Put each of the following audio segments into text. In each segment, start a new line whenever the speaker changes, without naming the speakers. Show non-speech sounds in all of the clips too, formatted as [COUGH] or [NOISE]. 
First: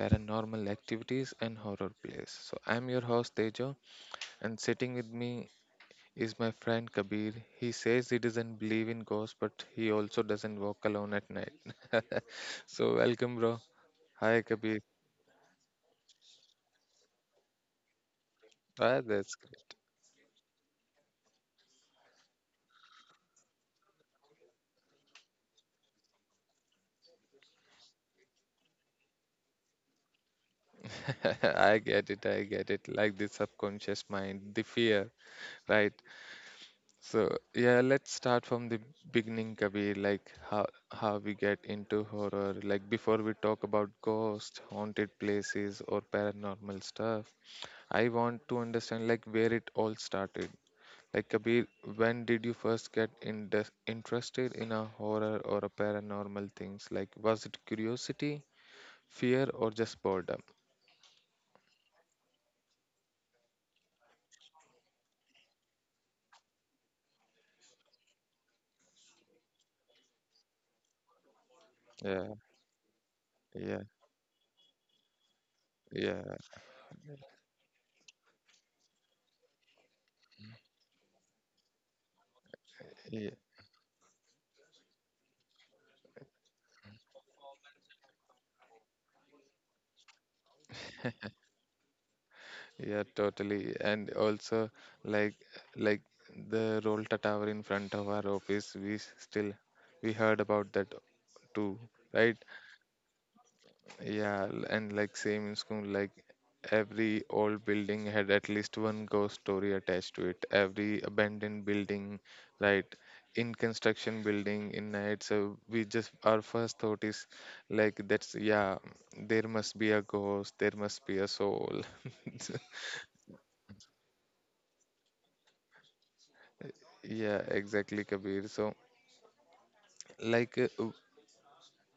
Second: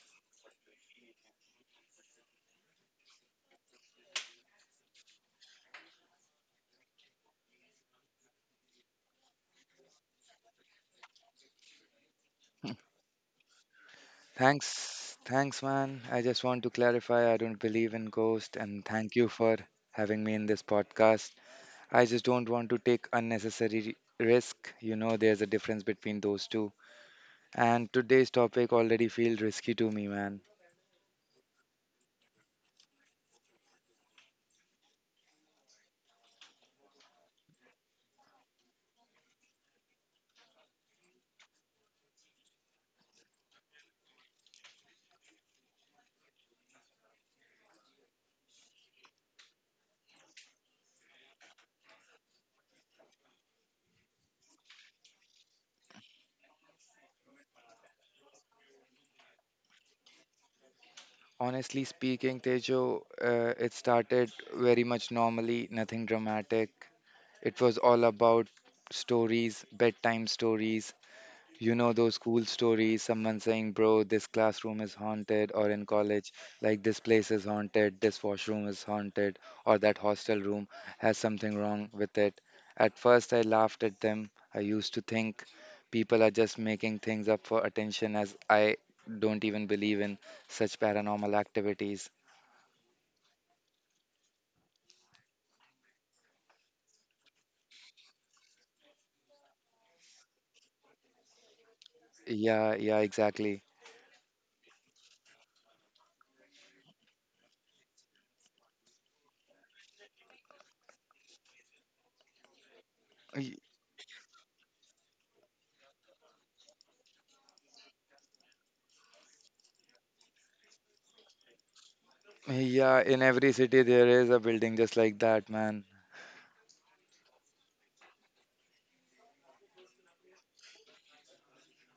paranormal activities and horror plays. So, I'm your host Tejo, and sitting with me is my friend Kabir. He says he doesn't believe in ghosts, but he also doesn't walk alone at night. [LAUGHS] So, welcome, bro. Hi, Kabir.
Thanks, man. I just want to clarify I don't believe in ghosts, and
Ah,
thank you
that's
for
great.
having me in this podcast. I just don't want to take unnecessary risk. There's a difference between those two. And today's topic already feels risky to me, man.
[LAUGHS] I get it. I get it. Like the subconscious mind, the fear, right? So, yeah, let's start from the beginning, Kabir. Like how we get into horror. Like before we talk about ghosts, haunted places, or paranormal stuff, I want to understand like where it all started. Like Kabir, when did you first get in interested in a horror or a paranormal things? Like, was it curiosity, fear, or just boredom?
Honestly speaking, Tejo, it started very much normally, nothing dramatic. It was all about stories, bedtime stories. You know those
Yeah,
cool stories, someone saying,
yeah,
bro, this classroom is haunted, or in college,
yeah,
like this place is haunted, this washroom is haunted, or that hostel room has something wrong with it. At first,
yeah,
I laughed at them. I used to think people are just making things up for attention, as I don't even believe in such paranormal activities.
yeah, totally. And also, like, like the Roll Tower in front of our office, still we heard about that too, right?
Yeah, yeah, exactly.
Yeah, and like same in school, like every old building had at least one ghost story attached to it. Every abandoned building, right? In
Y-
construction building in night, so we just our first thought is like, there must be a ghost, there must be a soul. [LAUGHS]
Yeah, in every city, there is a building just like that, man.
Yeah, exactly, Kabir. So, like, uh, w-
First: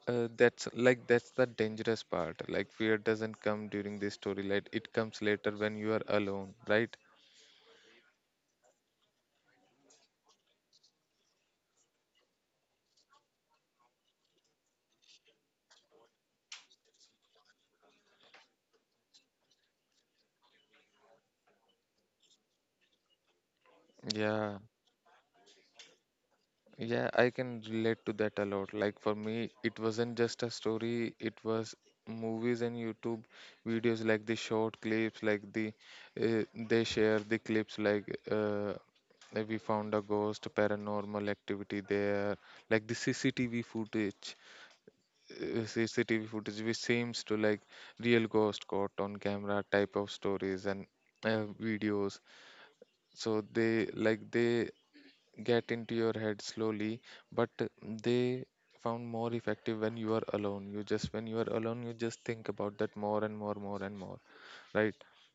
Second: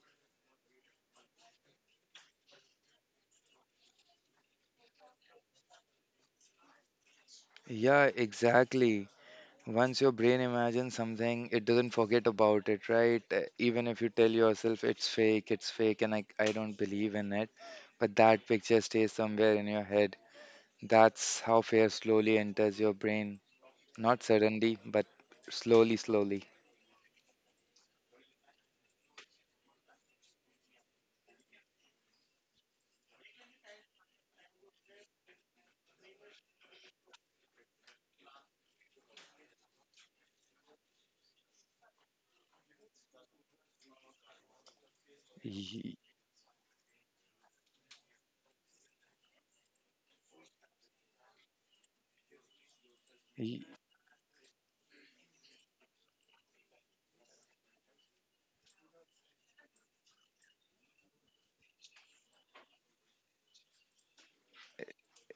uh, that's the dangerous part. Like, fear doesn't come during this story, like it comes later when you are alone, right?
Yeah, exactly. Once your brain imagines something, it doesn't forget about it, right? Even if you tell yourself it's fake, and I don't believe in it, but that picture stays somewhere in your head. That's how fear slowly enters your brain. Not
Yeah.
suddenly, but slowly, slowly.
Yeah, I can relate to that a lot. Like for me, it wasn't just a story, it was movies and YouTube videos like the short clips, like they share the clips uh, like we found a ghost, paranormal activity there, like the CCTV footage,
Ye-
CCTV footage which seems to like real ghost caught on camera type of stories and videos. So
ye-
they get into your head slowly but they found more effective when you are alone you just think about that more and more. Right?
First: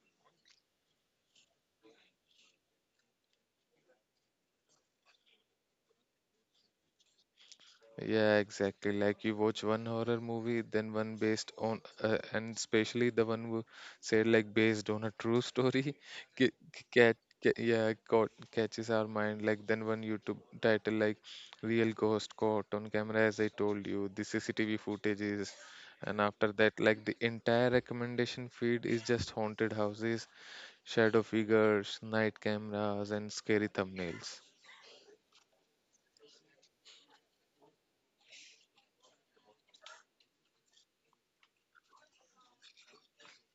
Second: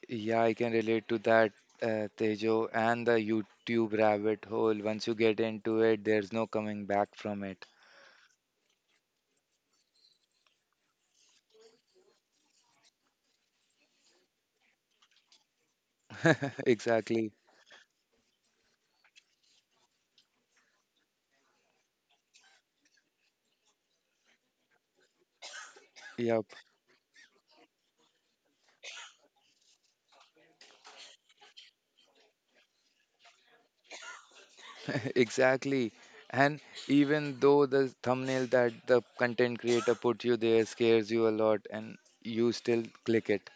Yeah, I can relate to that, Tejo, and the YouTube rabbit hole. Once you get into it, there's no coming back from it.
Yeah, exactly. Like you watch one horror movie, then one based on, and especially the one who said like based on a true story, [LAUGHS] ca-
[LAUGHS]
ca-
Exactly.
caught, catches our mind. Like then one YouTube title like "Real Ghost Caught on Camera," as I told you, the CCTV footages, and
Yeah.
after that, like the entire recommendation feed is just haunted houses, shadow figures, night cameras, and scary thumbnails.
[LAUGHS] Exactly. And even though the thumbnail that the content creator put you there scares you a lot and you still click it.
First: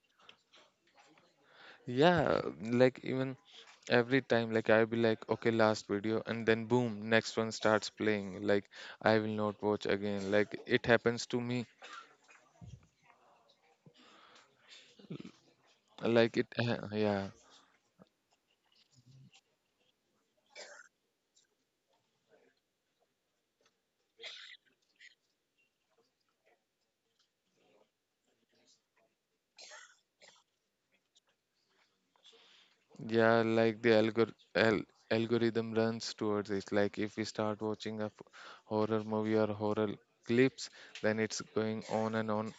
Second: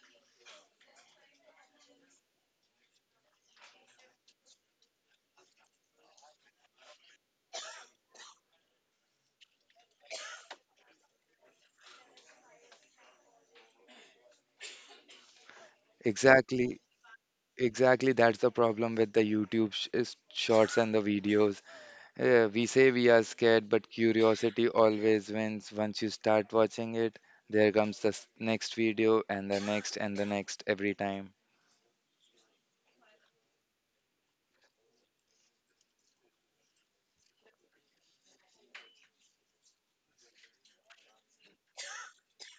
Yeah, like even every time, like I'll be like, okay, last video, and then boom, next one starts playing. Like I will not watch again. Like it happens to me. Like it,
Exactly.
ha- yeah,
Exactly. That's the problem with the YouTube is shorts and the videos. We say we are scared, but curiosity always wins. Once you start watching it, there comes the next video and the next every time.
yeah. Like the algorithm runs towards it. Like if we start watching a horror movie or horror clips, then it's going on.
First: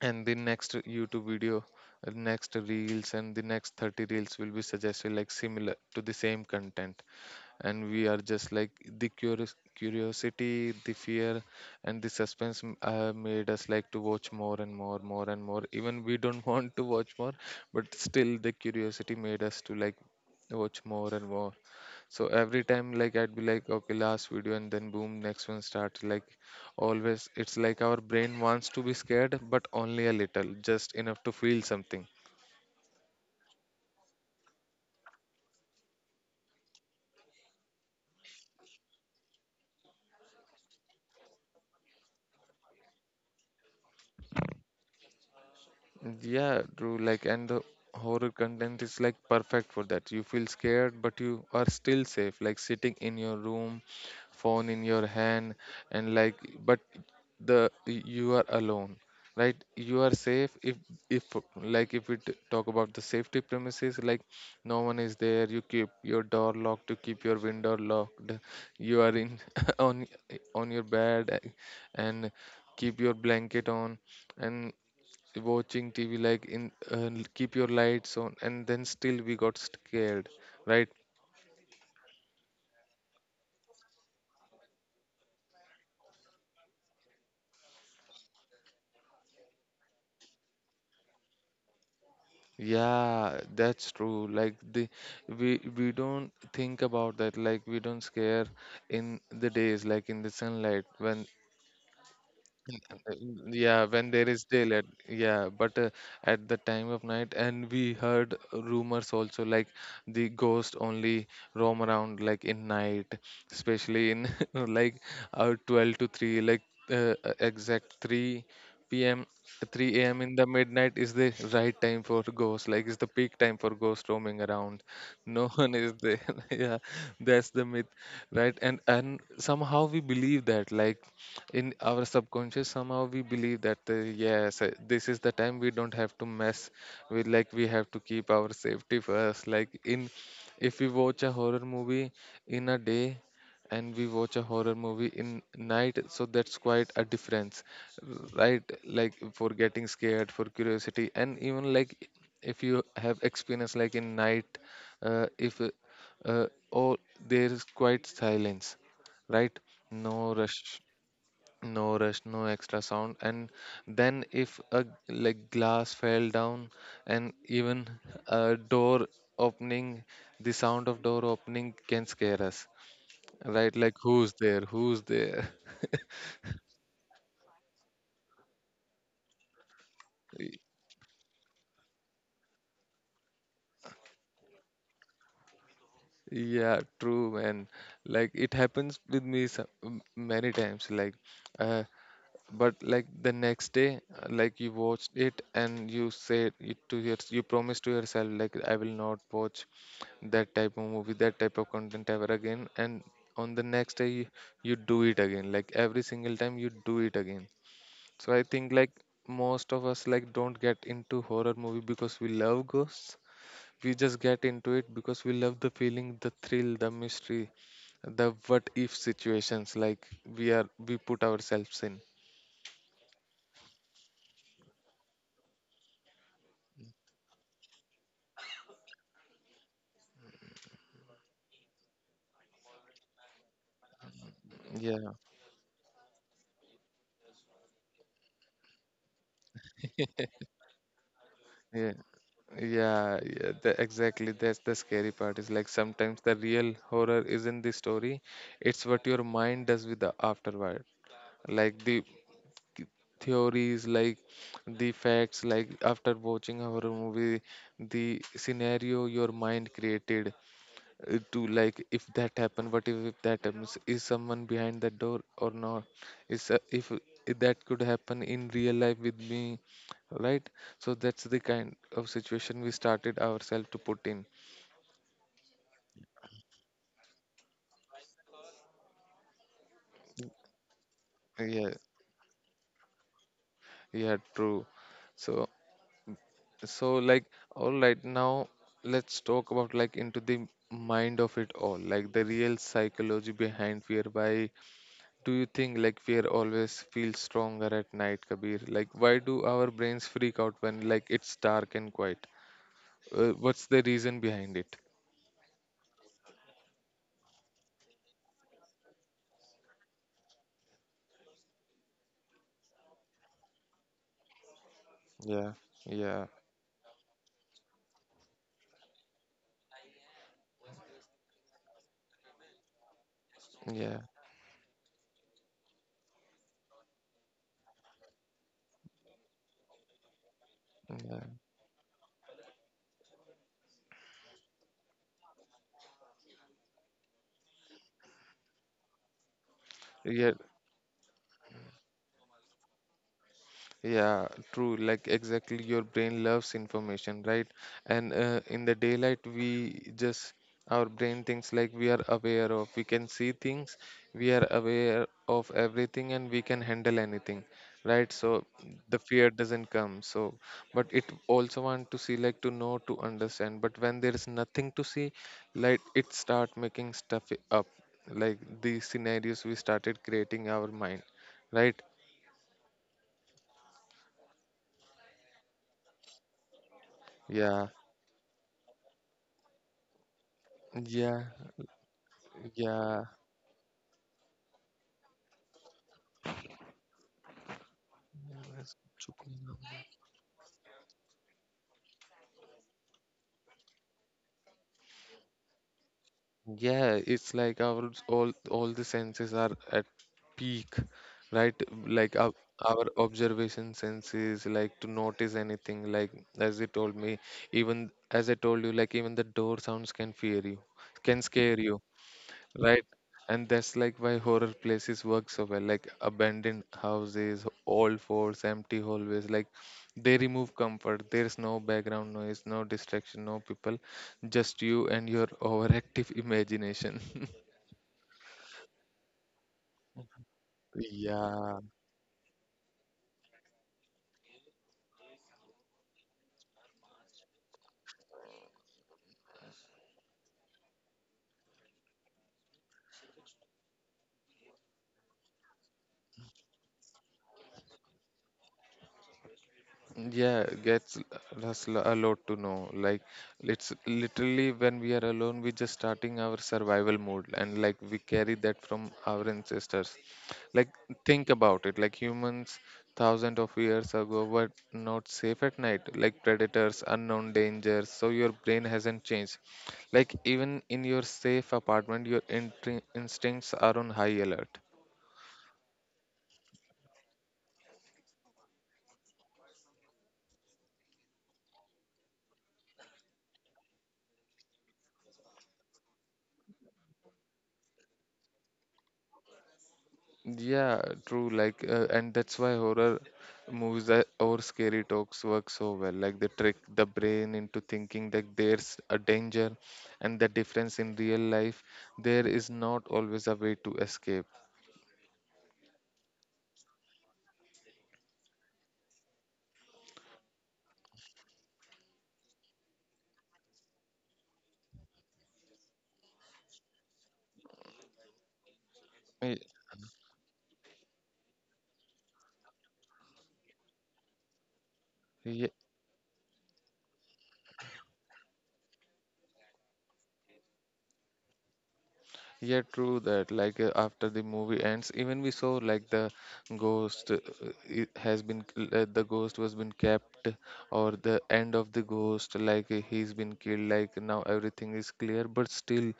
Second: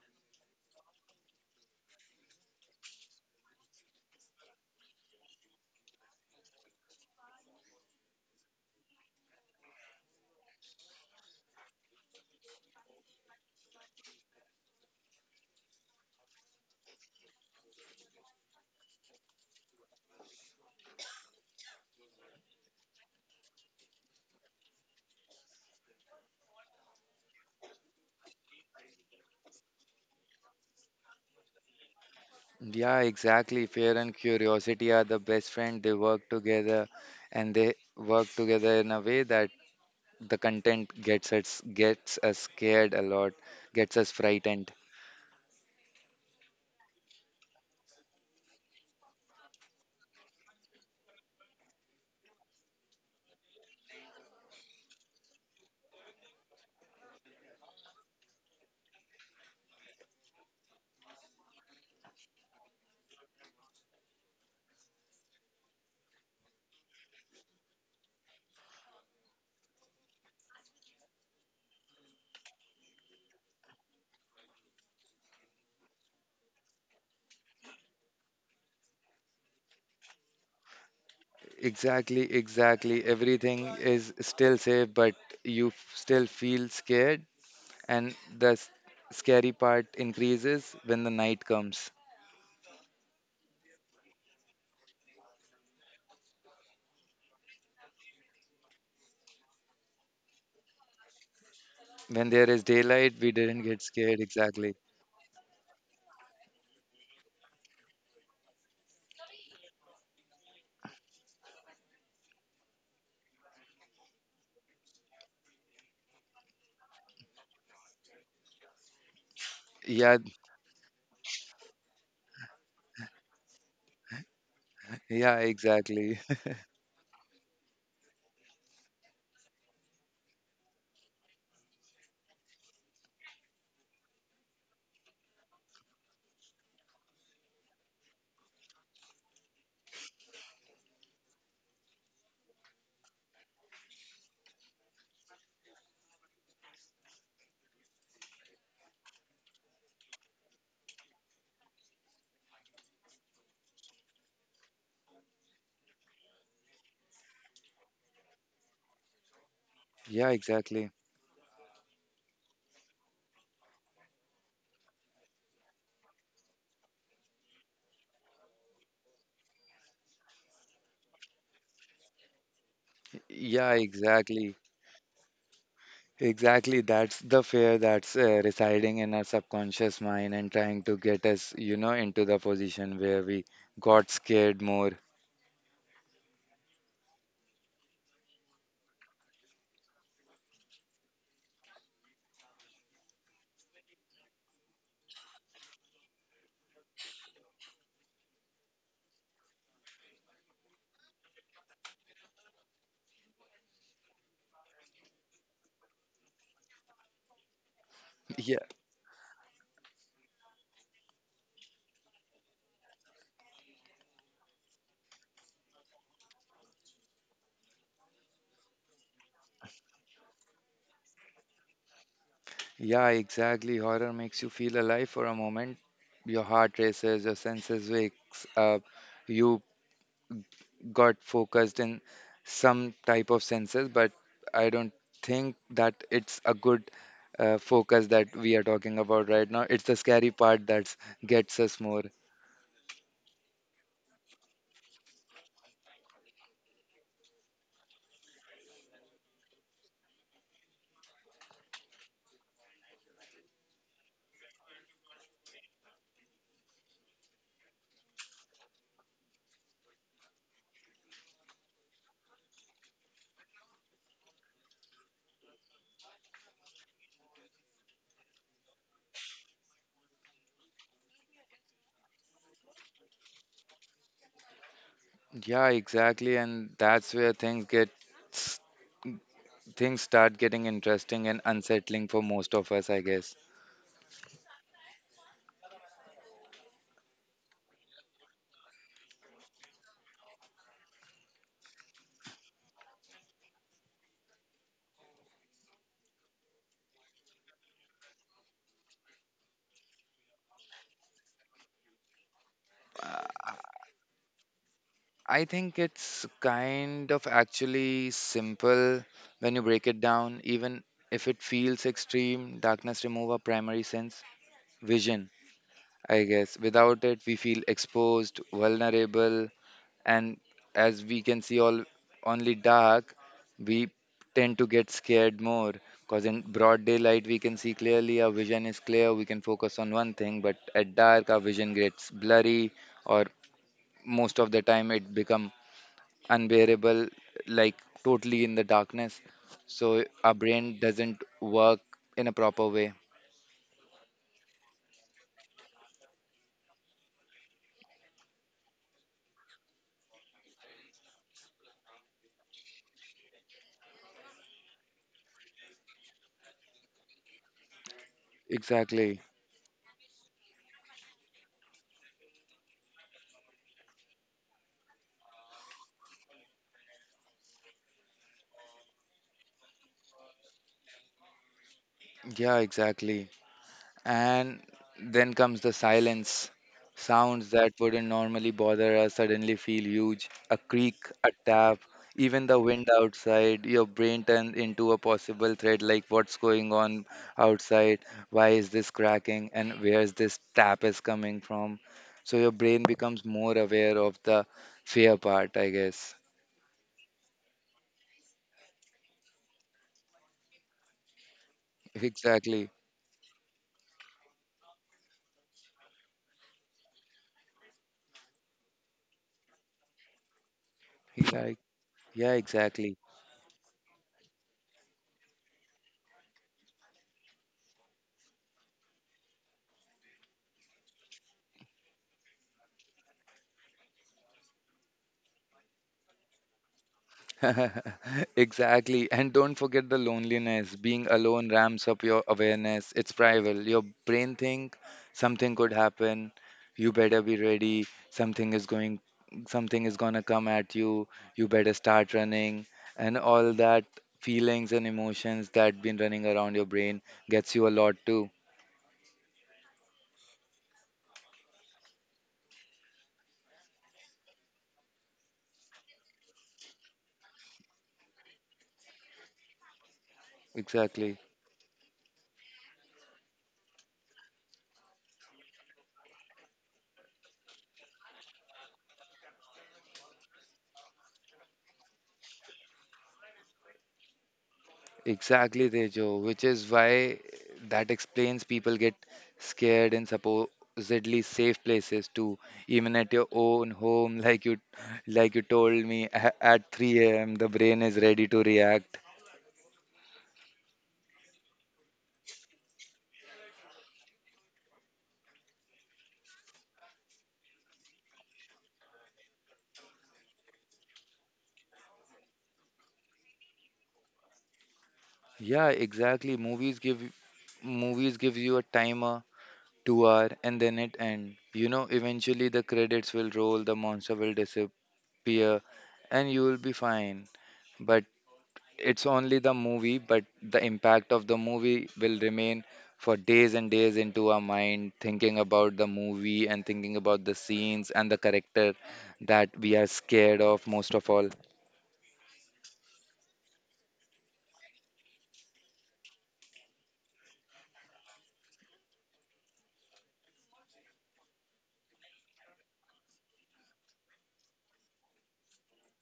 And the next YouTube video, next reels, and the next 30 reels will be suggested like similar to the same content and we are just like the curious curiosity, the fear, and the suspense made us like to watch more and more even we don't [LAUGHS] want to watch more, but still the curiosity made us to like watch more and more. So every time like I'd be like okay, last video, and then boom, next one starts. Like always it's like our brain wants to be scared, but only a little, just enough to feel something.
Yeah, exactly. Fear and curiosity are the best friend. They work together and they work together in a way that the content gets us scared a lot, gets us frightened.
Yeah, true. Like, and the horror content is like perfect for that. You feel scared, but you are still safe. Like sitting in your room, phone in your hand, and like, but the you are alone, right? You are safe if like if talk about the safety premises, like no one is there. You keep your door locked. You keep your window locked. You are in [LAUGHS] on on your bed, and keep your blanket on and watching TV like in keep your lights on, and then still we got scared, right?
Exactly, exactly. Everything is still safe, but you still feel scared and the scary part increases when the night comes.
Yeah, that's true. Like the we don't think about that. Like we don't scare in the days, like in the sunlight when
When there is daylight, we didn't get
Yeah, when
scared
there is
exactly.
daylight, yeah, but at the time of night, and we heard rumors also like the ghost only roam around like in night, especially in [LAUGHS] like 12 to 3, like exact 3 p.m. 3
Yeah,
a.m. in the midnight is the right time for ghosts, like it's the peak time for ghost roaming around.
yeah,
No [LAUGHS] one is
exactly.
there. [LAUGHS] Yeah, that's the myth, right? And somehow we believe that, like in our subconscious somehow we believe that yes, this is the time we don't have to mess with. Like we have to keep our safety first. Like in if we watch a horror movie in a day and we watch a horror movie in night, so that's quite a difference, right? Like for getting scared, for curiosity, and even like if you have experience like in night, if all there is quite silence, right?
[LAUGHS] Yeah,
No rush
exactly.
no rush no extra sound, and then if a like glass fell down and even [LAUGHS] a door opening, the sound of door opening can scare us,
Yeah,
right? Like who's
exactly.
there who's there? [LAUGHS]
Exactly, that's the fear that's residing in our subconscious mind and trying to get us into the position where we got scared more.
Yeah, true, man. Like it happens with me many times, like uh, but like the next day like you watched it and you promised to yourself like I will not watch that type of movie, that type of content ever again. And on the next day you do it again. Like every single time you do it again. So I
Yeah,
think like most of us like don't get into horror movie because we love ghosts, we just get into it because we love the feeling, the thrill, the mystery, the what if situations. Like we put ourselves in.
yeah, exactly. Horror makes you feel alive for a moment. Your heart races, your senses wakes up. You got focused in some type of senses, but I don't
Yeah.
think that it's a good focus that we are talking about right now. It's the scary part that gets us
Yeah,
more.
yeah. Exactly. That's the scary part. Is like sometimes the real horror isn't the story; it's what your mind does with the afterward. Like the theories, like the facts, like after watching a horror movie, the scenario your mind created, to like if that happen, what if that happens, is someone behind that door or not is if that could happen in real life with me, right? So that's the kind of situation we started ourselves to put in.
Yeah, exactly, and that's where s- things start getting interesting and
Yeah,
unsettling for most of us, I guess.
yeah, true. So, so like, all right, now let's talk about like into the mind of it all, like the real psychology behind fear. Why do you think like fear always feels stronger at night, Kabir? Like why do our brains freak out when like it's dark and quiet? What's the reason behind it?
I think it's kind of actually simple when you break it down, even if it feels extreme. Darkness remove our primary sense, vision.
Yeah,
I
yeah,
guess. Without it, we feel exposed, vulnerable, and as we can see all only dark, we
yeah,
tend to get scared more. Because in broad daylight, we can see clearly, our vision is clear, we can focus on one thing, but at
yeah.
dark, our vision gets blurry, or most of the time, it become unbearable, like totally in the darkness. So
Yeah.
our brain doesn't work in a proper way.
Yeah, true. Like exactly, your brain loves information, right? And in the daylight, we just our brain thinks like we are aware of. We can see things, we are aware of everything, and we can handle anything, right? So the
Exactly.
fear doesn't come. So, but it also want to see, like to know, to understand. But when there is nothing to see, like it start making stuff up, like these scenarios we started creating our mind, right?
Yeah, exactly. And then comes the silence. Sounds
Yeah.
that wouldn't normally bother us suddenly feel huge. A creak,
Yeah.
a tap, even the wind
Yeah.
outside. Your brain turns into a possible threat like what's going on outside? Why is this cracking? And where's this tap is coming from? So your brain becomes more aware of the fear part, I guess.
Yeah, it's like our all the senses are at peak, right? Like
Exactly.
our observation senses, like to notice anything. Like as you told me, even as I told you, like even the door sounds can fear you,
He
can
like,
scare you.
yeah,
Right.
exactly.
And that's like why horror places work so well, like abandoned houses, old forts, empty hallways. Like they remove comfort. There's no background noise, no distraction, no people, just you and your overactive imagination. [LAUGHS]
[LAUGHS] Exactly. And don't forget the loneliness. Being alone
Yeah.
ramps up your awareness. It's primal. Your brain think something could happen. You better be ready. Something is gonna come at you. You better start running. And all that feelings and emotions that been running around your brain gets you a lot too.
Yeah, gets us a lot to know. Like it's literally when we are alone, we just starting our survival mode, and like we carry that from our ancestors. Like
Exactly.
think about it. Like humans, thousands of years ago, were not safe at night. Like predators, unknown dangers. So your brain hasn't changed. Like even in your safe apartment, your instincts are on high alert.
Exactly, Tejo, which is why that explains people get scared in supposedly safe places too, even at your own home, [LAUGHS] like you told me at 3 a.m. the brain is ready to react.
Yeah, true. Like, and that's why horror movies that, or scary talks work so well. Like, they trick the brain into thinking that there's a danger, and the difference in real life, there is not always a way to escape.
Yeah, exactly. Movies gives you a timer, 2 hour, and then it end. You know, eventually the credits will roll, the monster will disappear, and you will be fine. But it's only
Y-
the movie, but the impact of the movie will remain for days and days into our mind, thinking
Yeah,
about the movie and thinking about the scenes and the character that we are scared of most of all.
yeah, true that. Like, after the movie ends, even we saw like the ghost it has been the ghost was been kept, or the end of the ghost, like he's been killed. Like now everything is clear, but still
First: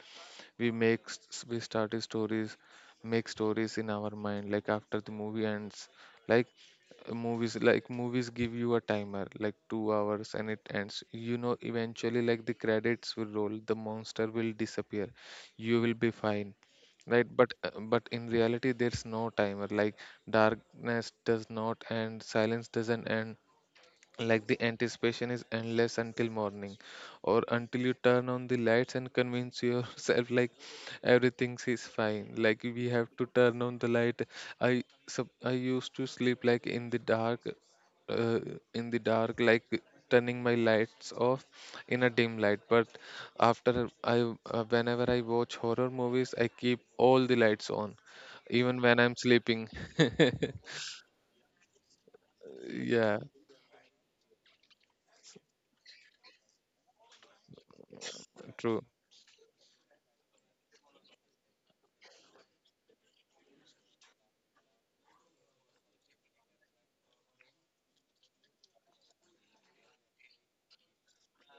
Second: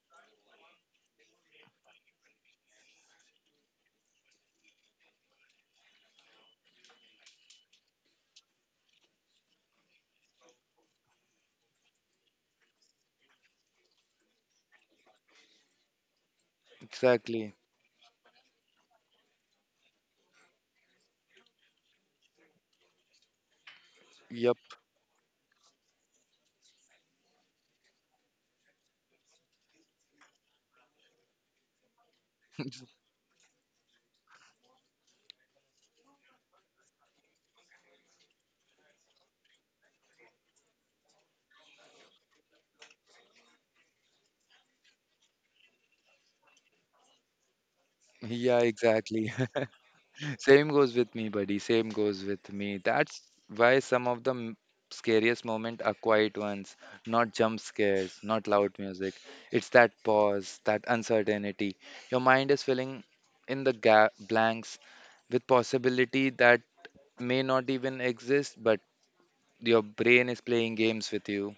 we started stories make stories in our mind like after the movie ends. Like movies like movies give you a timer like 2 hours and it ends eventually. Like the credits will roll, the monster will disappear, you will be fine, right? but
Exactly.
uh, but in reality there's no timer. Like darkness does not end, silence doesn't end, like the
Yep.
anticipation is endless until morning, or until you turn on the lights and convince yourself like everything is fine. Like we
[LAUGHS]
have to turn on the light. I used to sleep like in the dark, uh, in the dark, like turning my lights off in a dim light. But after I whenever I watch horror movies, I keep all the lights on,
Yeah,
even when I'm
exactly.
sleeping.
[LAUGHS] Same goes with me, buddy. Same goes with me.
Yeah,
That's why some of the scariest moments are quiet ones, not jump scares, not loud
true.
music. It's that pause, that uncertainty. Your mind is filling in the blanks with possibility that may not even exist, but your brain is playing games with you.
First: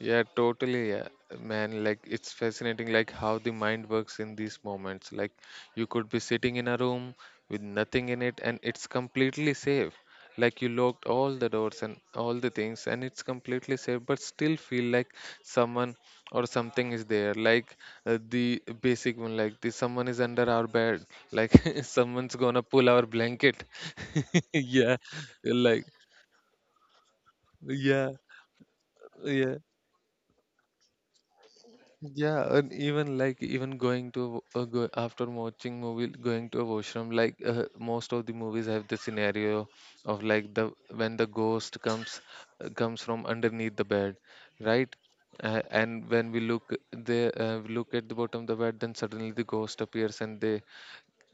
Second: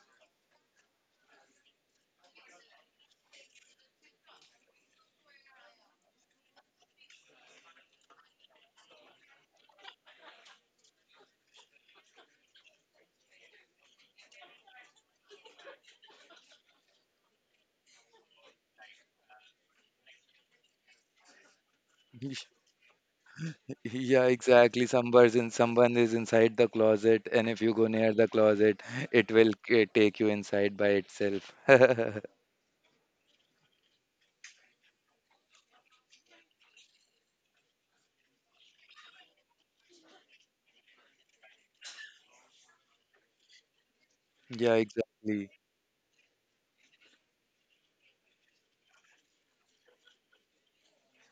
Yeah, totally, yeah. Man. Like it's fascinating, like how the mind works in these moments. Like you could be sitting in a room with nothing in it, and it's completely safe. Like you locked all the doors and all the things, and it's completely safe, but still feel like someone or something is there. Like the basic one, like the someone is under our bed. Like [LAUGHS] someone's
[LAUGHS]
gonna pull our blanket.
Yeah,
[LAUGHS]
exactly.
Yeah,
Somebody's in,
like
someone is inside the closet, and if you go
yeah,
near the closet, it will
yeah.
take you inside by itself. [LAUGHS]
Yeah, and even like even going to a, go, after watching movie, going to a washroom, like most of the movies have the scenario of like the when the ghost comes comes from underneath the bed,
Yeah,
right?
exactly.
And when we look they we look at the bottom of the bed, then suddenly the ghost appears and they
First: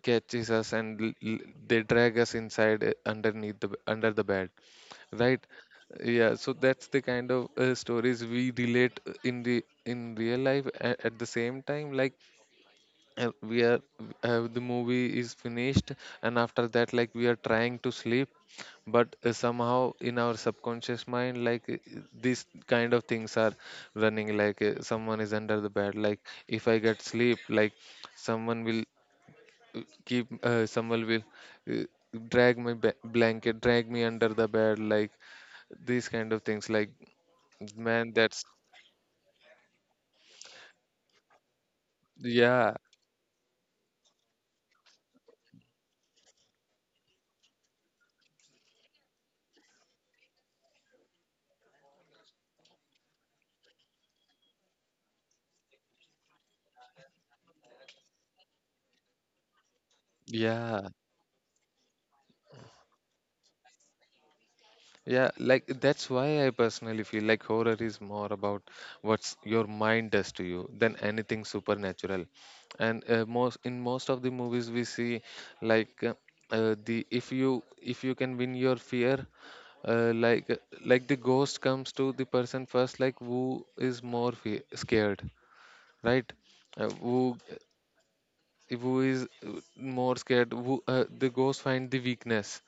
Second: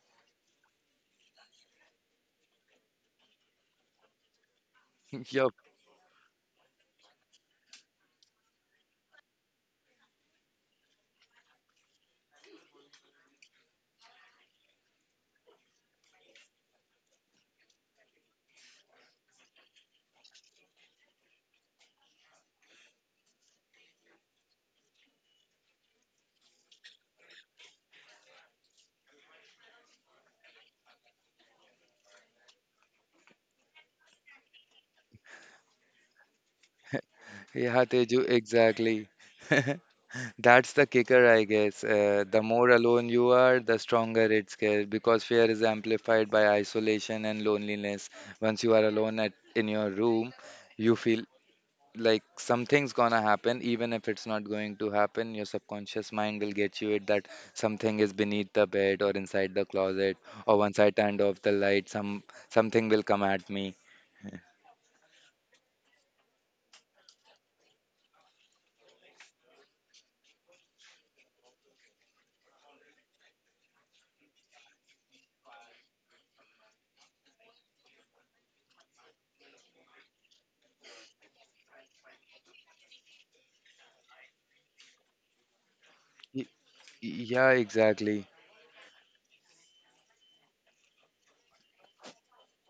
catches us and they drag us inside underneath the under the bed,
[LAUGHS]
right?
Yup.
Yeah, so that's the kind of stories we relate in the in real life at the same time. Like we are, the movie is finished, and after that like we are trying to sleep, but somehow in our subconscious mind like these kind of things are running, like someone is under the bed. Like if I get sleep, like someone will keep someone will uh, drag my blanket, drag me under the bed, like these kind of things. Like
Yeah,
man,
Teju,
that's
exactly. [LAUGHS] That's the kicker, I guess. The more
yeah
alone you are, the stronger it's scared because fear is amplified by isolation and loneliness. Once you are alone at in your room, you feel like something's gonna happen, even if it's not going to happen. Your subconscious mind will get you it that something is beneath the bed or inside the closet, or once
yeah
I turned off the light, something will come at me.
yeah. Like that's why I personally feel like horror is more about what's your mind does to you than anything supernatural. And most of the movies we see, like the if you can win your fear, uh, like like the ghost comes to the person first, like who is more scared, right?
Y-
Uh,
Yeah, exactly.
who is more scared, who the ghost find the weakness.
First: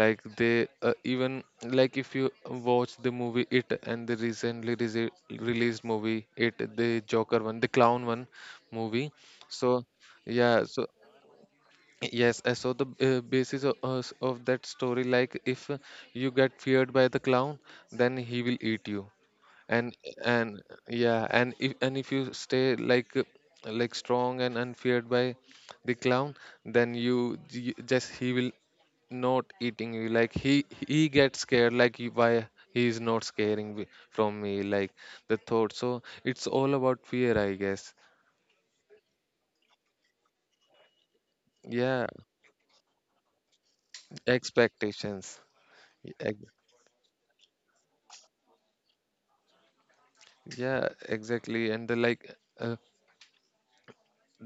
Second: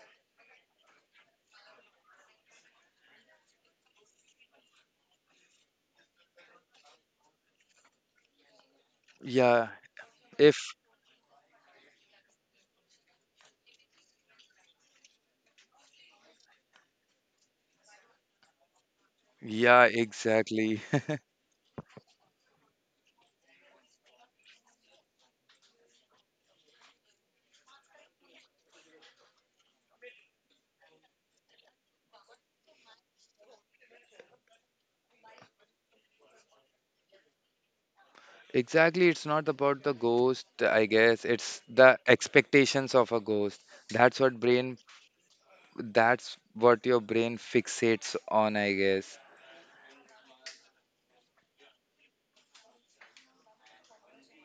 Like they even like if you watch the movie it and the recently released movie it, the joker one, the clown one, movie.
Yeah,
So
if
yeah, so yes I saw the basis of that story. Like if you get feared by the clown, then he will eat you.
yeah,
and and
exactly.
yeah,
[LAUGHS]
and if you stay like strong and unfeared by the clown, then you just he will not eating you. Like he gets scared, like you, why he is not scaring from me, like the thought. So it's all about fear, I guess.
Exactly, it's not about the ghost, I guess. It's the
Yeah,
expectations of a ghost. That's what brain
expectations.
that's
ex-
what your brain fixates on, I guess.
yeah, exactly. And the like, uh,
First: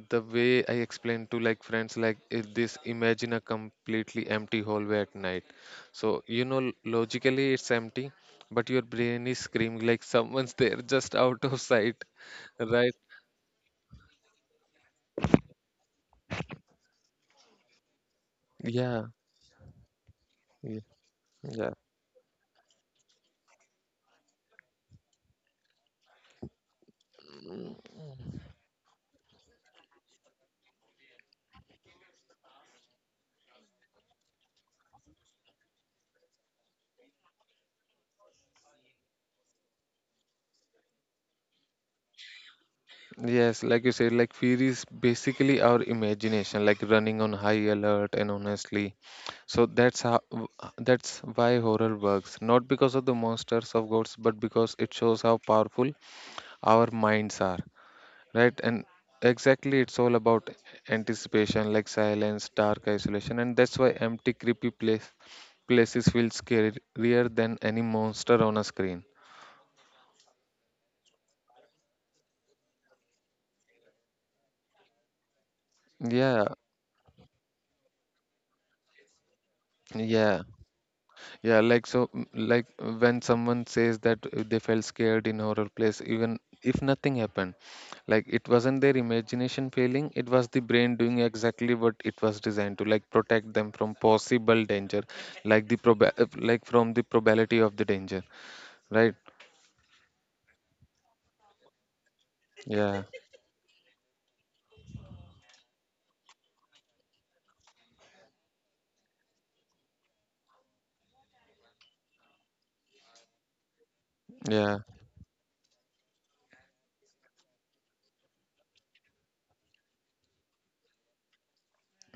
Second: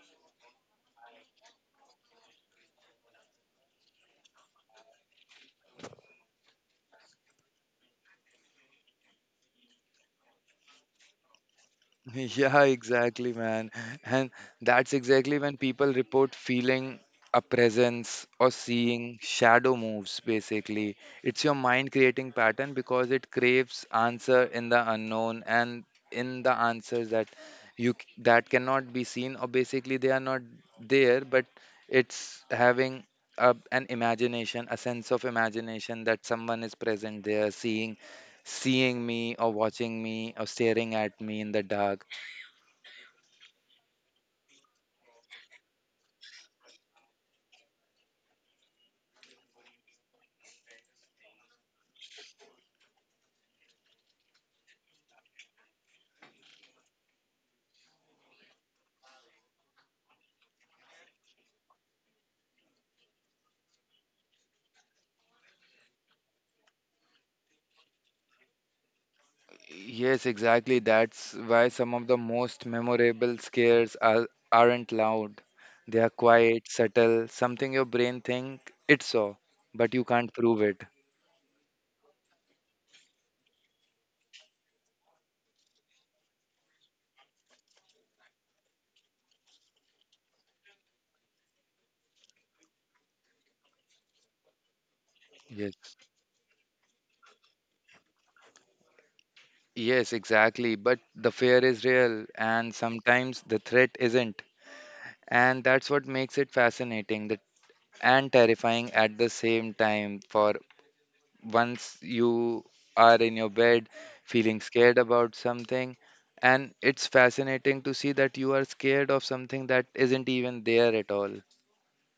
the way I explained to like friends, like if this imagine a completely empty hallway at night. So you know, logically it's empty, but your brain is screaming like someone's [LAUGHS] there just out of sight,
[LAUGHS] Yeah,
right?
exactly, man. And that's exactly when people report feeling a presence or
Yeah.
seeing shadow moves,
Yeah.
basically. It's your
Yeah.
mind creating pattern because it craves answer in the unknown and in the answers that that cannot be seen or basically they are not there, but it's having an imagination, a sense of imagination that someone is present there, seeing me or watching me or staring at me in the dark.
Yes, like you said, like fear is basically our imagination, like running on high alert and honestly. So that's why horror works, not because of the monsters of gods, but because it shows how powerful our minds are. Right, and exactly it's all about anticipation, like silence, dark, isolation. And that's why empty creepy places feel scarier than any monster on a screen.
Yes, exactly. That's why some of the most memorable scares aren't loud. They are
Yeah,
quiet, subtle, something your brain think it saw, but you can't
yeah,
prove it.
yeah. Like so mm, like when someone says that they felt scared in horror place even if nothing happened, like it wasn't their imagination failing, it was the brain doing exactly what it was designed to, like protect them from possible danger, like the
Yes.
like from the probability of the danger, right?
Yes, exactly. But the fear is real, and
Yeah,
sometimes the threat isn't. And that's what makes it fascinating, that, and terrifying at the same time, for once you are in your bed feeling
yeah,
scared about something and it's fascinating to see that you are scared of something that isn't even there at all.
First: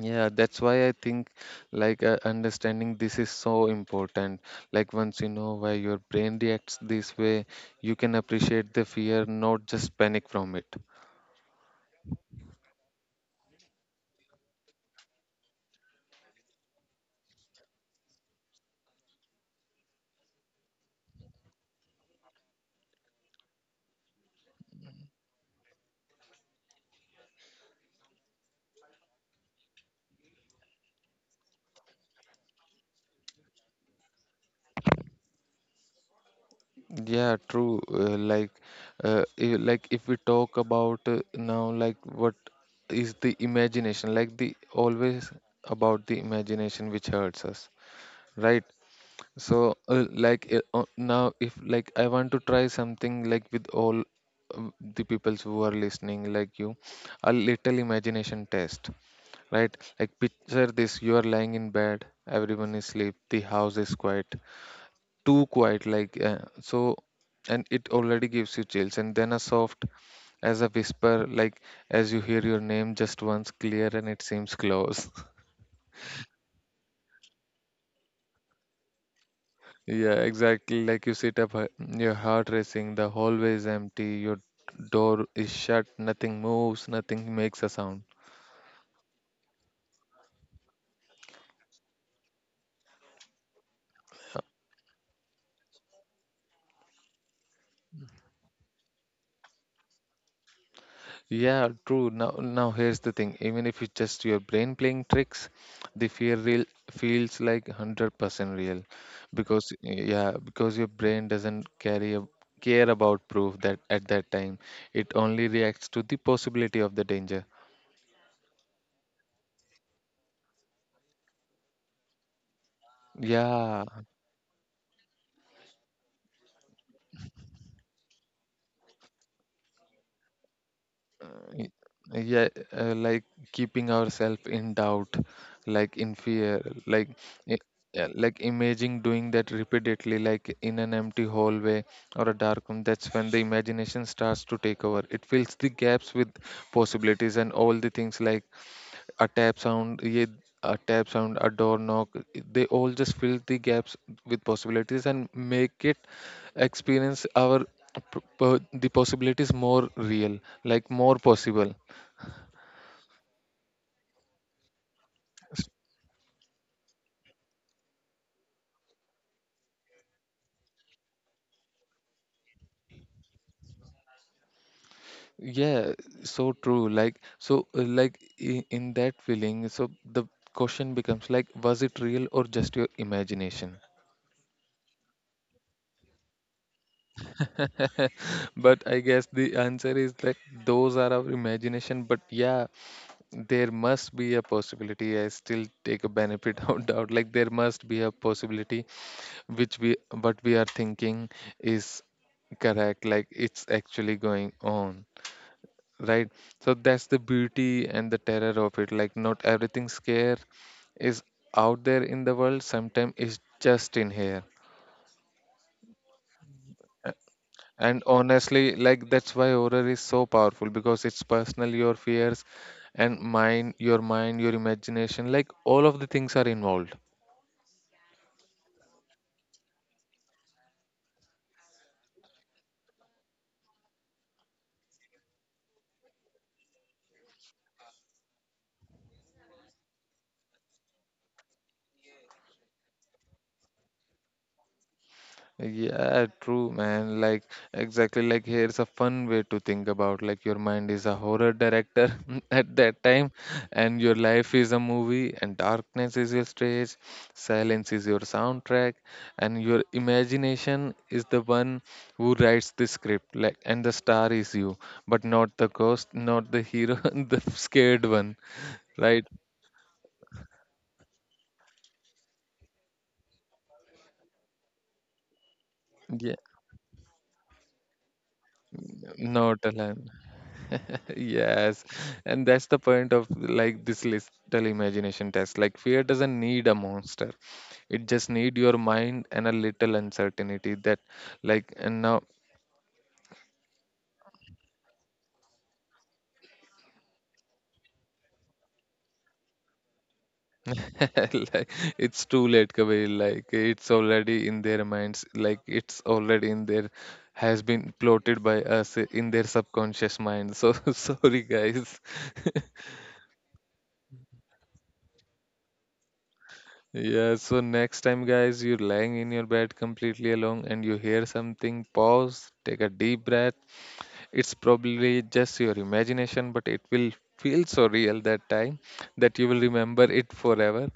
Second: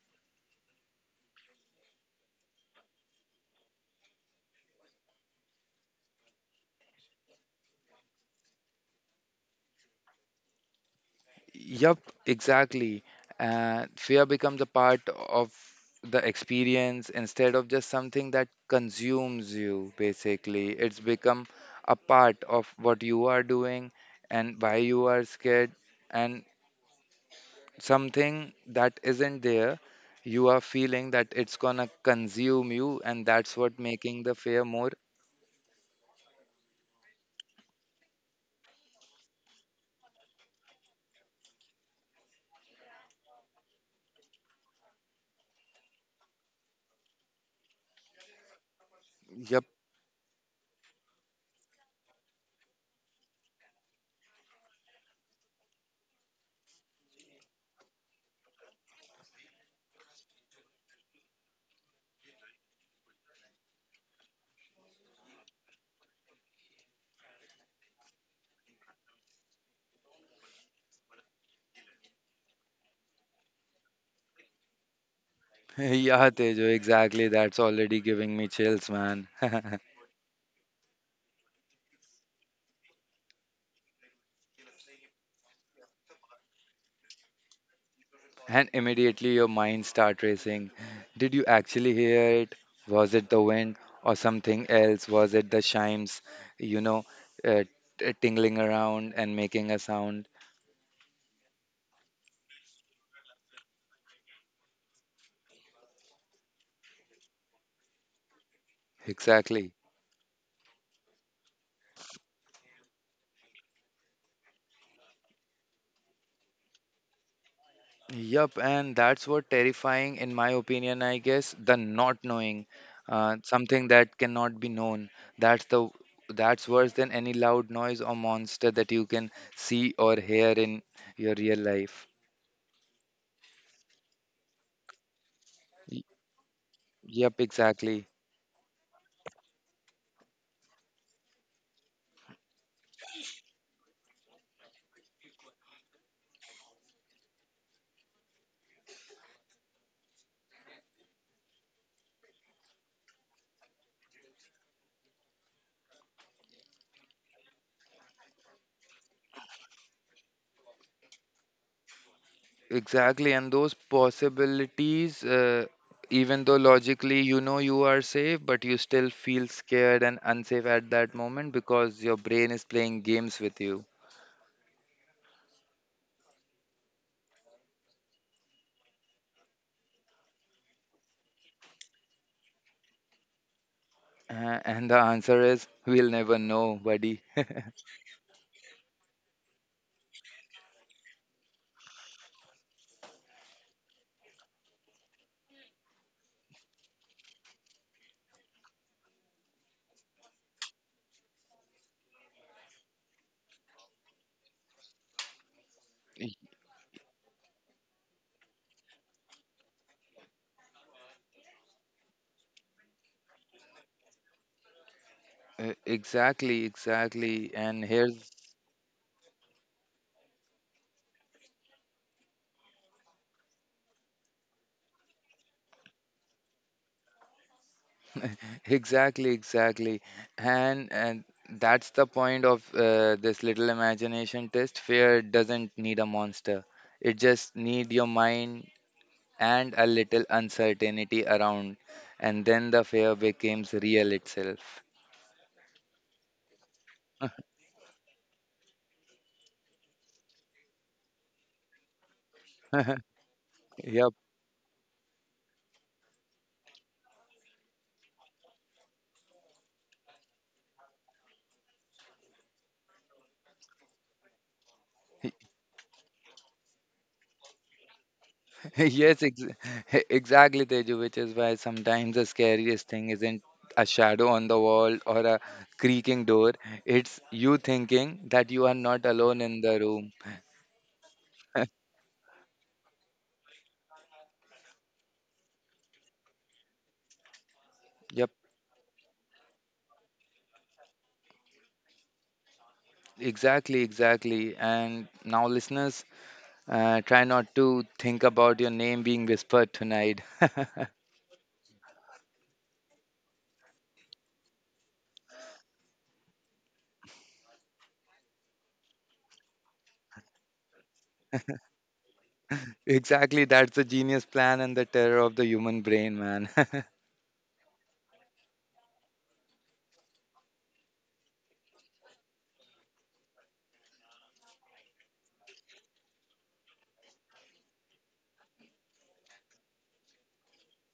yeah. That's why I think like understanding this is so important. Like once you know why your brain reacts this way, you can appreciate the fear, not just panic from it.
Yup, exactly. Fear becomes a part of the experience instead of just something that consumes you, basically. It's become a part of what you are doing and why you are scared. And something that isn't there you are feeling that it's gonna consume you and that's what making the fear more.
Yeah, true. Like, like if we talk about now, like what is the imagination? Like the always about the imagination which hurts us, right?
Yep.
So, like now, if like I want to try something like with all the peoples who are listening, like you, a little imagination test, right? Like picture this: you are lying in bed, everyone is asleep, the house is quiet, too quiet, like so, and it already gives you chills. And then a soft, as a whisper, like as you hear your name just once, clear, and it seems close.
[LAUGHS] Yeah, Tejo, exactly, that's already giving me chills, man.
Yeah, exactly. Like you sit up, your heart racing, the hallway is empty, your door is shut, nothing moves, nothing makes a sound.
[LAUGHS] And immediately your mind start racing. Did you actually hear it? Was it the wind or something else? Was it the chimes? You know, uh, tingling around and making a sound.
Yeah, true. Now, now here's the thing. Even if it's just your brain playing tricks, the fear real feels like 100% real,
Exactly.
because yeah, because your brain doesn't carry a care about proof that at that time, it only reacts to the possibility of the danger.
Yep, and that's what terrifying, in my opinion, I guess, the not knowing,
Yeah,
something that cannot be known. That's the that's worse than any loud noise or monster that you can see or hear in your real
Y-
life.
yeah, like keeping ourselves in doubt, like
Y-
in fear, like
Yep,
i- yeah,
exactly,
like imaging doing that repeatedly like in an empty hallway or a dark room. That's when the imagination starts to take over, it fills the gaps with possibilities and all the things, like a tap sound, yeah, a tap sound, a door knock, they all just fill the gaps with possibilities and make it experience our the possibilities more real, like more possible.
exactly. And those possibilities,
S-
even though logically you know you are safe, but you still feel scared and unsafe at that moment because your brain is playing games with you.
Yeah, so true. Like, so, like in that feeling, so the question becomes like, was it real or just your imagination?
And the answer is, we'll never know, buddy. [LAUGHS]
[LAUGHS] But I guess the answer is like those are our imagination. But yeah, there must be a possibility. I still take a benefit [LAUGHS] of doubt. Like there must be a possibility which we what we are thinking is correct. Like it's actually going on. Right,
E-
so that's the beauty and the terror of it, like not everything scare is out there in the world, sometimes it's just in here.
Exactly, exactly. And
And
here's
honestly, like that's why horror is so powerful, because it's personal, your fears and mind, your mind, your imagination, like all of the things are involved.
exactly, exactly. And that's the point of this little imagination test. Fear doesn't need a monster. It just need your mind and a little uncertainty around, and then the fear becomes real itself.
Yeah, true, man. Like, exactly, like here's a fun way to think about, like your mind is a horror director [LAUGHS] at that
[LAUGHS]
time, and
Yep.
your life is a movie, and darkness is your stage, silence is your soundtrack, and your imagination is the one who writes the script. Like, and the star is you, but not the ghost, not the hero, [LAUGHS] the scared one,
[LAUGHS] Yes,
right?
[LAUGHS] exactly, Teju, which is why sometimes the scariest thing isn't a shadow on the wall or a creaking
Yeah,
door. It's you thinking that you are not alone
not
in the
alive.
room.
Yes,
[LAUGHS]
and that's the point of like this little imagination test. Like fear doesn't need a monster. It just
Yep,
need your mind and a little uncertainty that like and now,
exactly, exactly. And now, listeners, try not to think about your name being whispered tonight. [LAUGHS]
[LAUGHS] like it's too late, Kabir. Like it's already in their minds. Like it's already in their has been plotted by us in their subconscious mind. So [LAUGHS] sorry guys. [LAUGHS]
Exactly, that's the genius plan and the terror of the human brain, man. [LAUGHS]
Yeah, so next time, guys, you're lying in your bed completely alone and you hear something, pause, take a deep breath, it's probably just your imagination, but it will feel so real that time that you will remember it forever.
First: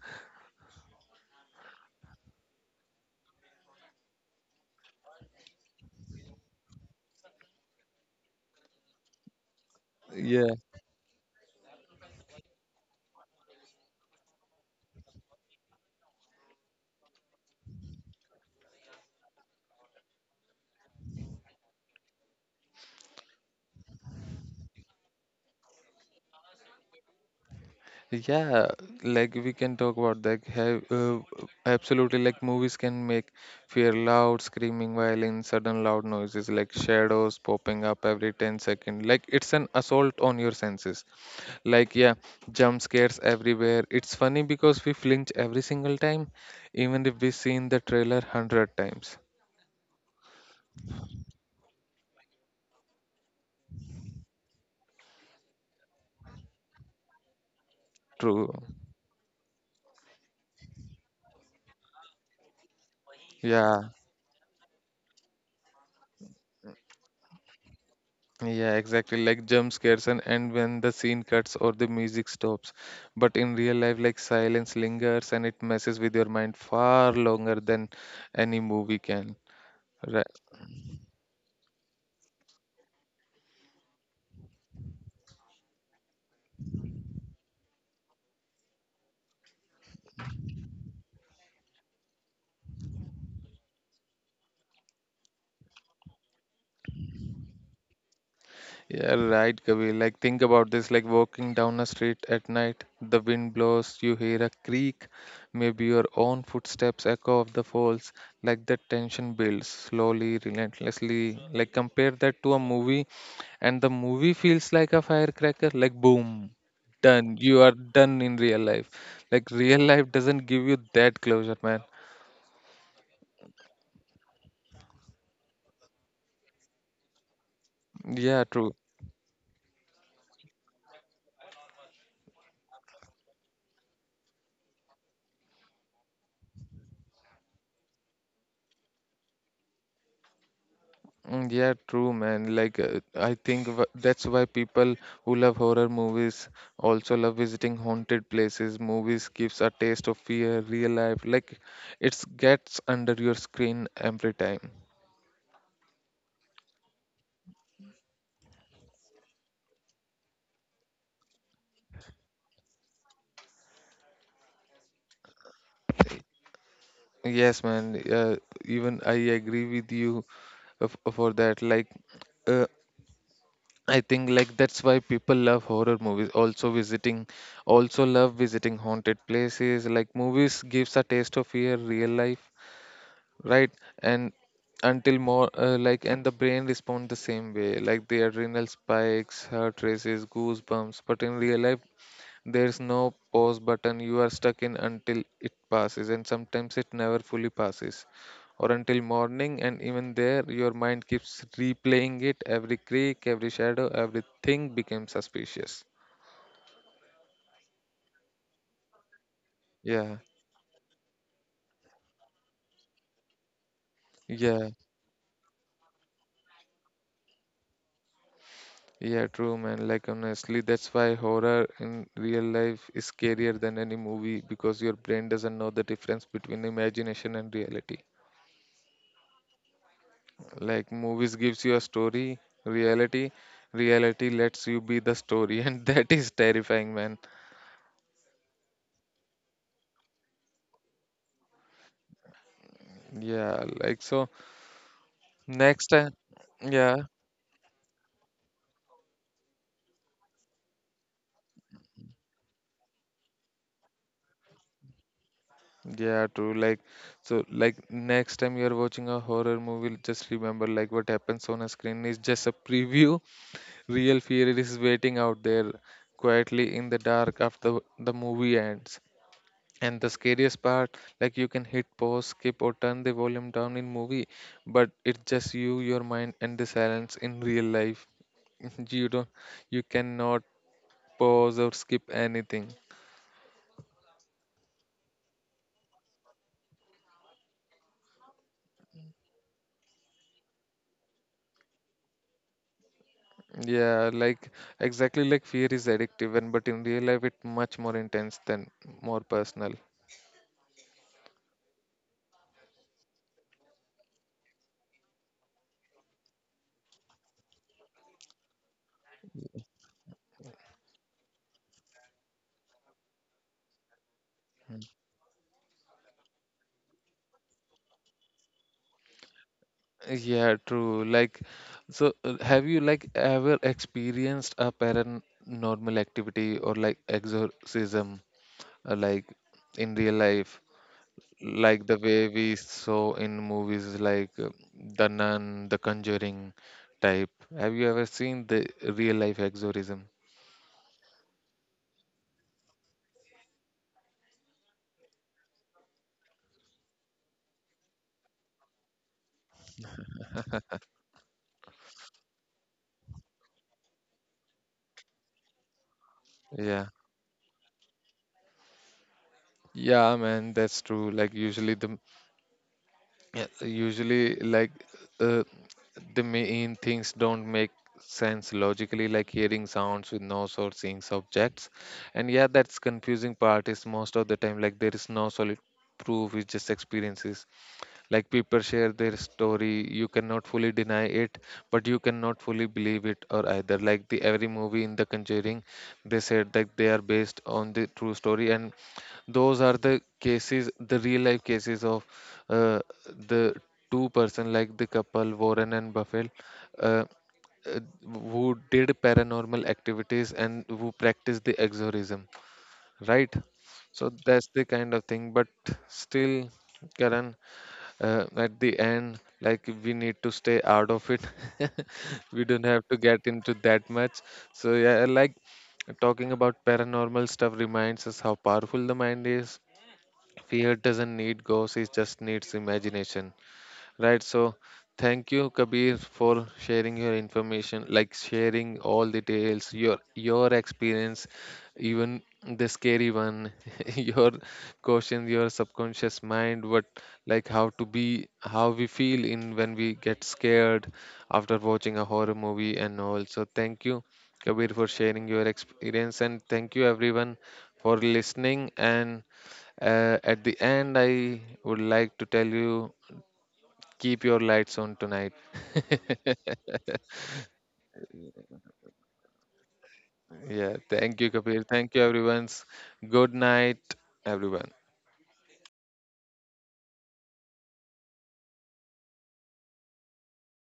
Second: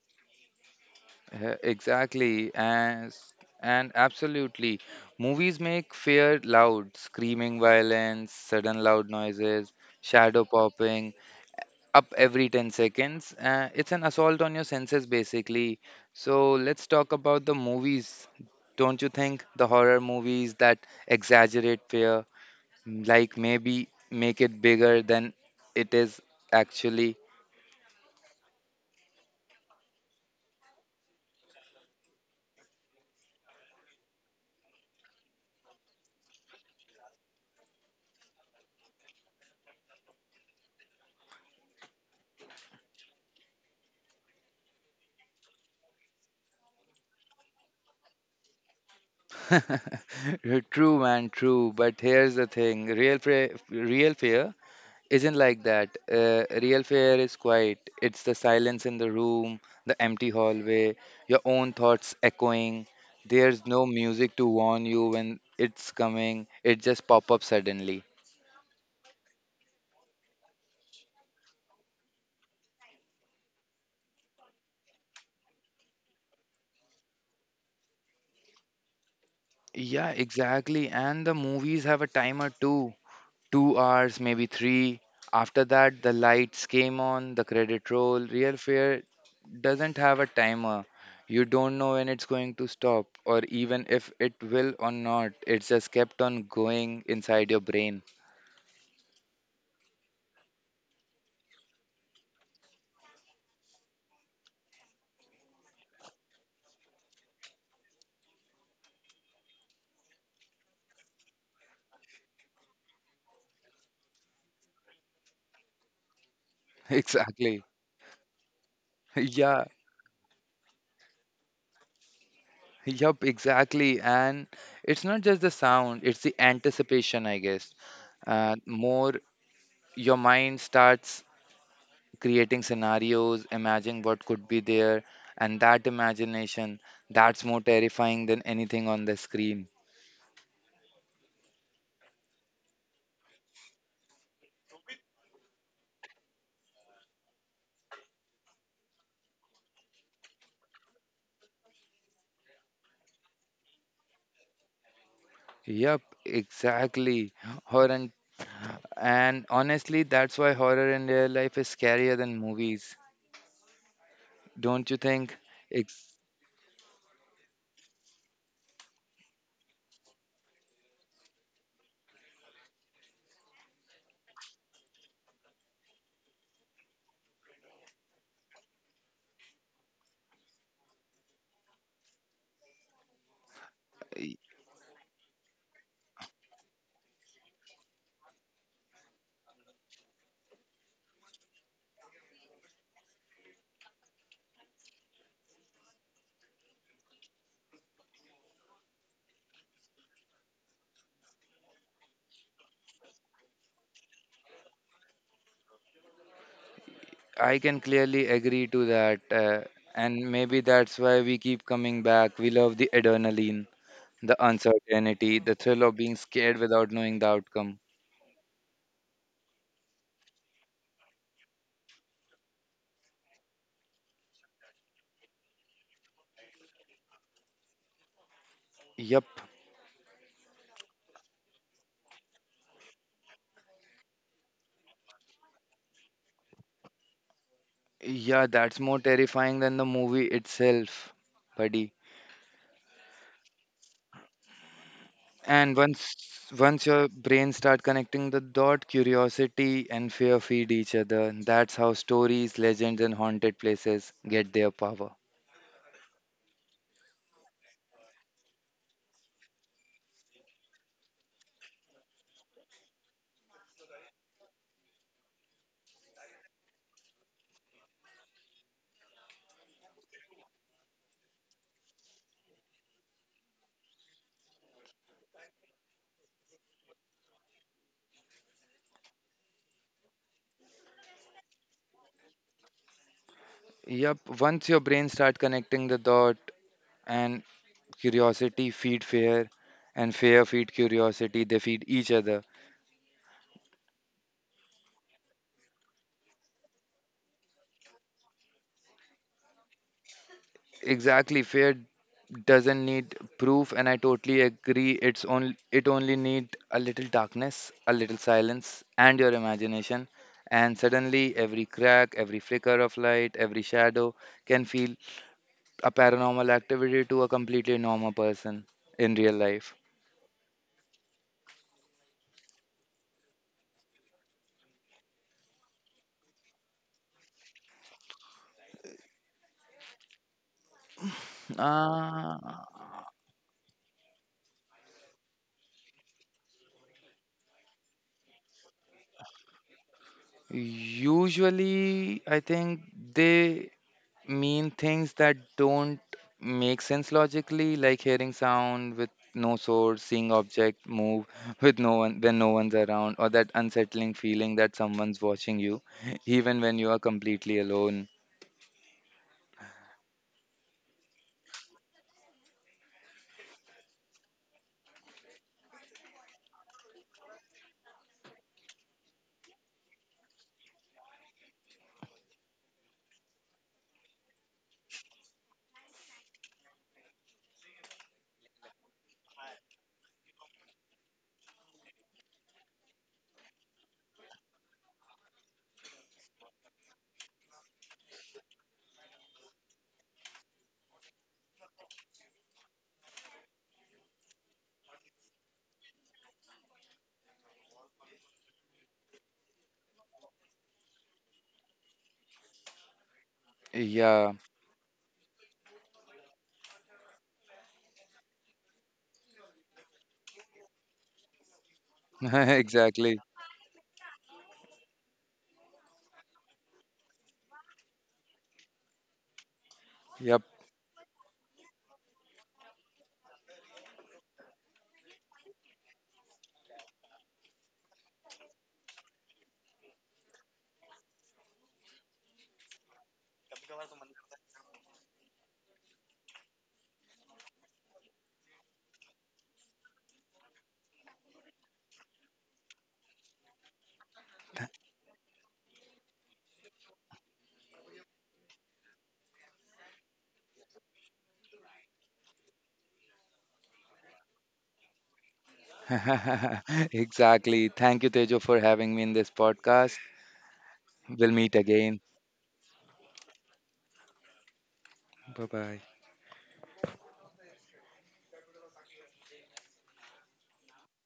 Exactly, and absolutely. Movies make fear loud, screaming violence, sudden loud noises, shadow
Yeah,
popping up every 10 seconds. It's an assault on your senses, basically. So let's talk about the movies. Don't you think the horror movies that exaggerate fear, like maybe make it bigger than it is actually?
yeah, like we can talk about that have absolutely, like movies can make fear loud, screaming violence, sudden loud noises, like shadows popping up every 10 seconds. Like it's an assault on your senses, like yeah, jump scares everywhere. It's funny because we flinch every single time, even if we've seen the trailer 100 times.
[LAUGHS] True, man, true. But here's the thing: real fear isn't like that. Real fear is quiet. It's the
True,
silence in the room, the empty hallway, your own thoughts echoing. There's no
yeah.
music to warn you when it's coming. It just pop up suddenly.
Yeah, exactly. Like jump scares and end when the scene cuts or the music stops. But in real life, like silence lingers and it messes with your mind far longer than any movie can.
Yeah, exactly. And the movies have a timer too. 2 hours, maybe three. After that, the lights came on, the credit roll. Real fare doesn't have a timer. You don't know when it's going to stop or even if it will or not. It's just kept on going inside your brain. [LAUGHS]
Yeah, right, Kabir. Like, think about this, like walking down a street at night, the wind blows, you hear a creak, maybe your own footsteps echo off the falls. Like, that tension builds slowly, relentlessly. Like, compare that to a movie, and the movie feels like a firecracker, like, boom, done. You
Exactly.
are done in real life. Like,
Yeah.
real life doesn't give you that closure, man.
Yup, exactly. And it's not just the sound, it's the anticipation, I guess.
Yeah,
And
true.
more your mind starts creating scenarios, imagining what could be there, and that imagination, that's more terrifying than anything on the screen.
Mm, yeah, true, man. Like, I think that's why people who love horror movies also love visiting haunted places. Movies gives a taste of fear, real life. Like, it gets under your screen every time.
Yep, exactly. Horror and, and honestly, that's why horror in real life is scarier than movies. Don't you think? Ex-
Yes, man. Even I agree with you for that. Like, uh, I think like that's why people love horror movies. Also love visiting haunted places. Like, movies gives a taste of fear, real life, right. And until more like and the brain respond the same way, like the adrenal spikes, heart races, goosebumps, but in real life there's no pause button. You are stuck in until it passes, and sometimes it never fully passes or until morning. And even there your mind keeps replaying it, every creak, every shadow, everything becomes suspicious.
I can clearly agree to that. And
Yeah,
maybe that's why we keep coming back. We love the adrenaline, the
yeah.
uncertainty, the thrill of being scared without knowing the outcome.
Yeah, true, man. Like, honestly, that's why horror in real life is scarier than any movie, because your brain doesn't know the difference between imagination and reality.
Yep,
Like, movies gives you a story, reality, reality lets you be the story, [LAUGHS] and that is terrifying, man.
yeah, that's more terrifying than the movie itself, buddy.
Yeah, like, so
And
next time,
once
yeah,
your brain start connecting the dot, curiosity and fear feed each other. That's how stories, legends, and haunted places get their power.
yeah, true. Like, so, like, next time you're watching a horror movie, just remember, like, what happens on a screen is just a preview. Real fear is waiting out there quietly in the dark after the movie ends. And the scariest part, like, you can hit pause, skip, or turn the volume down in movie, but it's just you, your mind, and the silence in real life. [LAUGHS] You don't, you cannot pause or skip anything.
Yep, once your brain start connecting the dot and curiosity feed fear and fear feed curiosity, they feed each other.
Yeah, like exactly, like fear is addictive, and but in real life, it's much more intense than, more personal.
Exactly, fear doesn't need proof, and I totally agree. It only need a little darkness, a little silence, and your imagination, and suddenly every crack, every flicker of light, every shadow can feel a paranormal activity to a completely normal person in real life.
Yeah, true. Like, so have you like ever experienced a paranormal activity or like exorcism, like in real life, like the way
Uh,
we saw in movies, like The Nun, The Conjuring type? Have you ever seen the real life exorcism?
usually, I think they mean things that don't make sense logically, like hearing sound with no source, seeing object move [LAUGHS] with no one when no one's around, or that unsettling feeling that someone's watching you, [LAUGHS] even when
Yeah.
you are completely alone.
Yeah, man, that's true. Like usually the, yeah, usually like, uh, the main things don't make sense logically, like hearing sounds with noise or seeing objects. And yeah, that's confusing part is most of the time like there is no solid proof, it's just experiences. Like people share their story, you cannot fully deny it, but you cannot fully believe it. Or either, like, the every movie in the conjuring, they said that they are based on the true story, and those are the cases, the real life cases of uh, the two person, like the couple Warren and Buffett, uh, uh, who did paranormal activities and who practiced the exorcism, right. So
Yeah,
that's the kind of thing, but still, Karan, at the end, like, we need to stay out of it. [LAUGHS] We
[LAUGHS]
don't have to
exactly.
get into that much. So yeah, like, talking about paranormal stuff reminds us how powerful the mind is.
Yep.
Fear doesn't need ghosts, it just needs imagination. Right, so thank you, Kabir, for sharing your information, like sharing all details, your experience, even the scary one, [LAUGHS] your question, your subconscious mind, what, like, how to be, how we feel in when we get scared after watching a horror movie and all. So thank you, Kabir, for sharing your experience, and thank you everyone for listening. And at the end, I would like to tell you, keep your lights on tonight.
[LAUGHS] Exactly. Thank you, Tejo, for having me in this podcast.
Yeah. Thank
We'll
you,
meet
Kapil. Thank
again.
you, everyone. Good night, everyone.
Bye bye.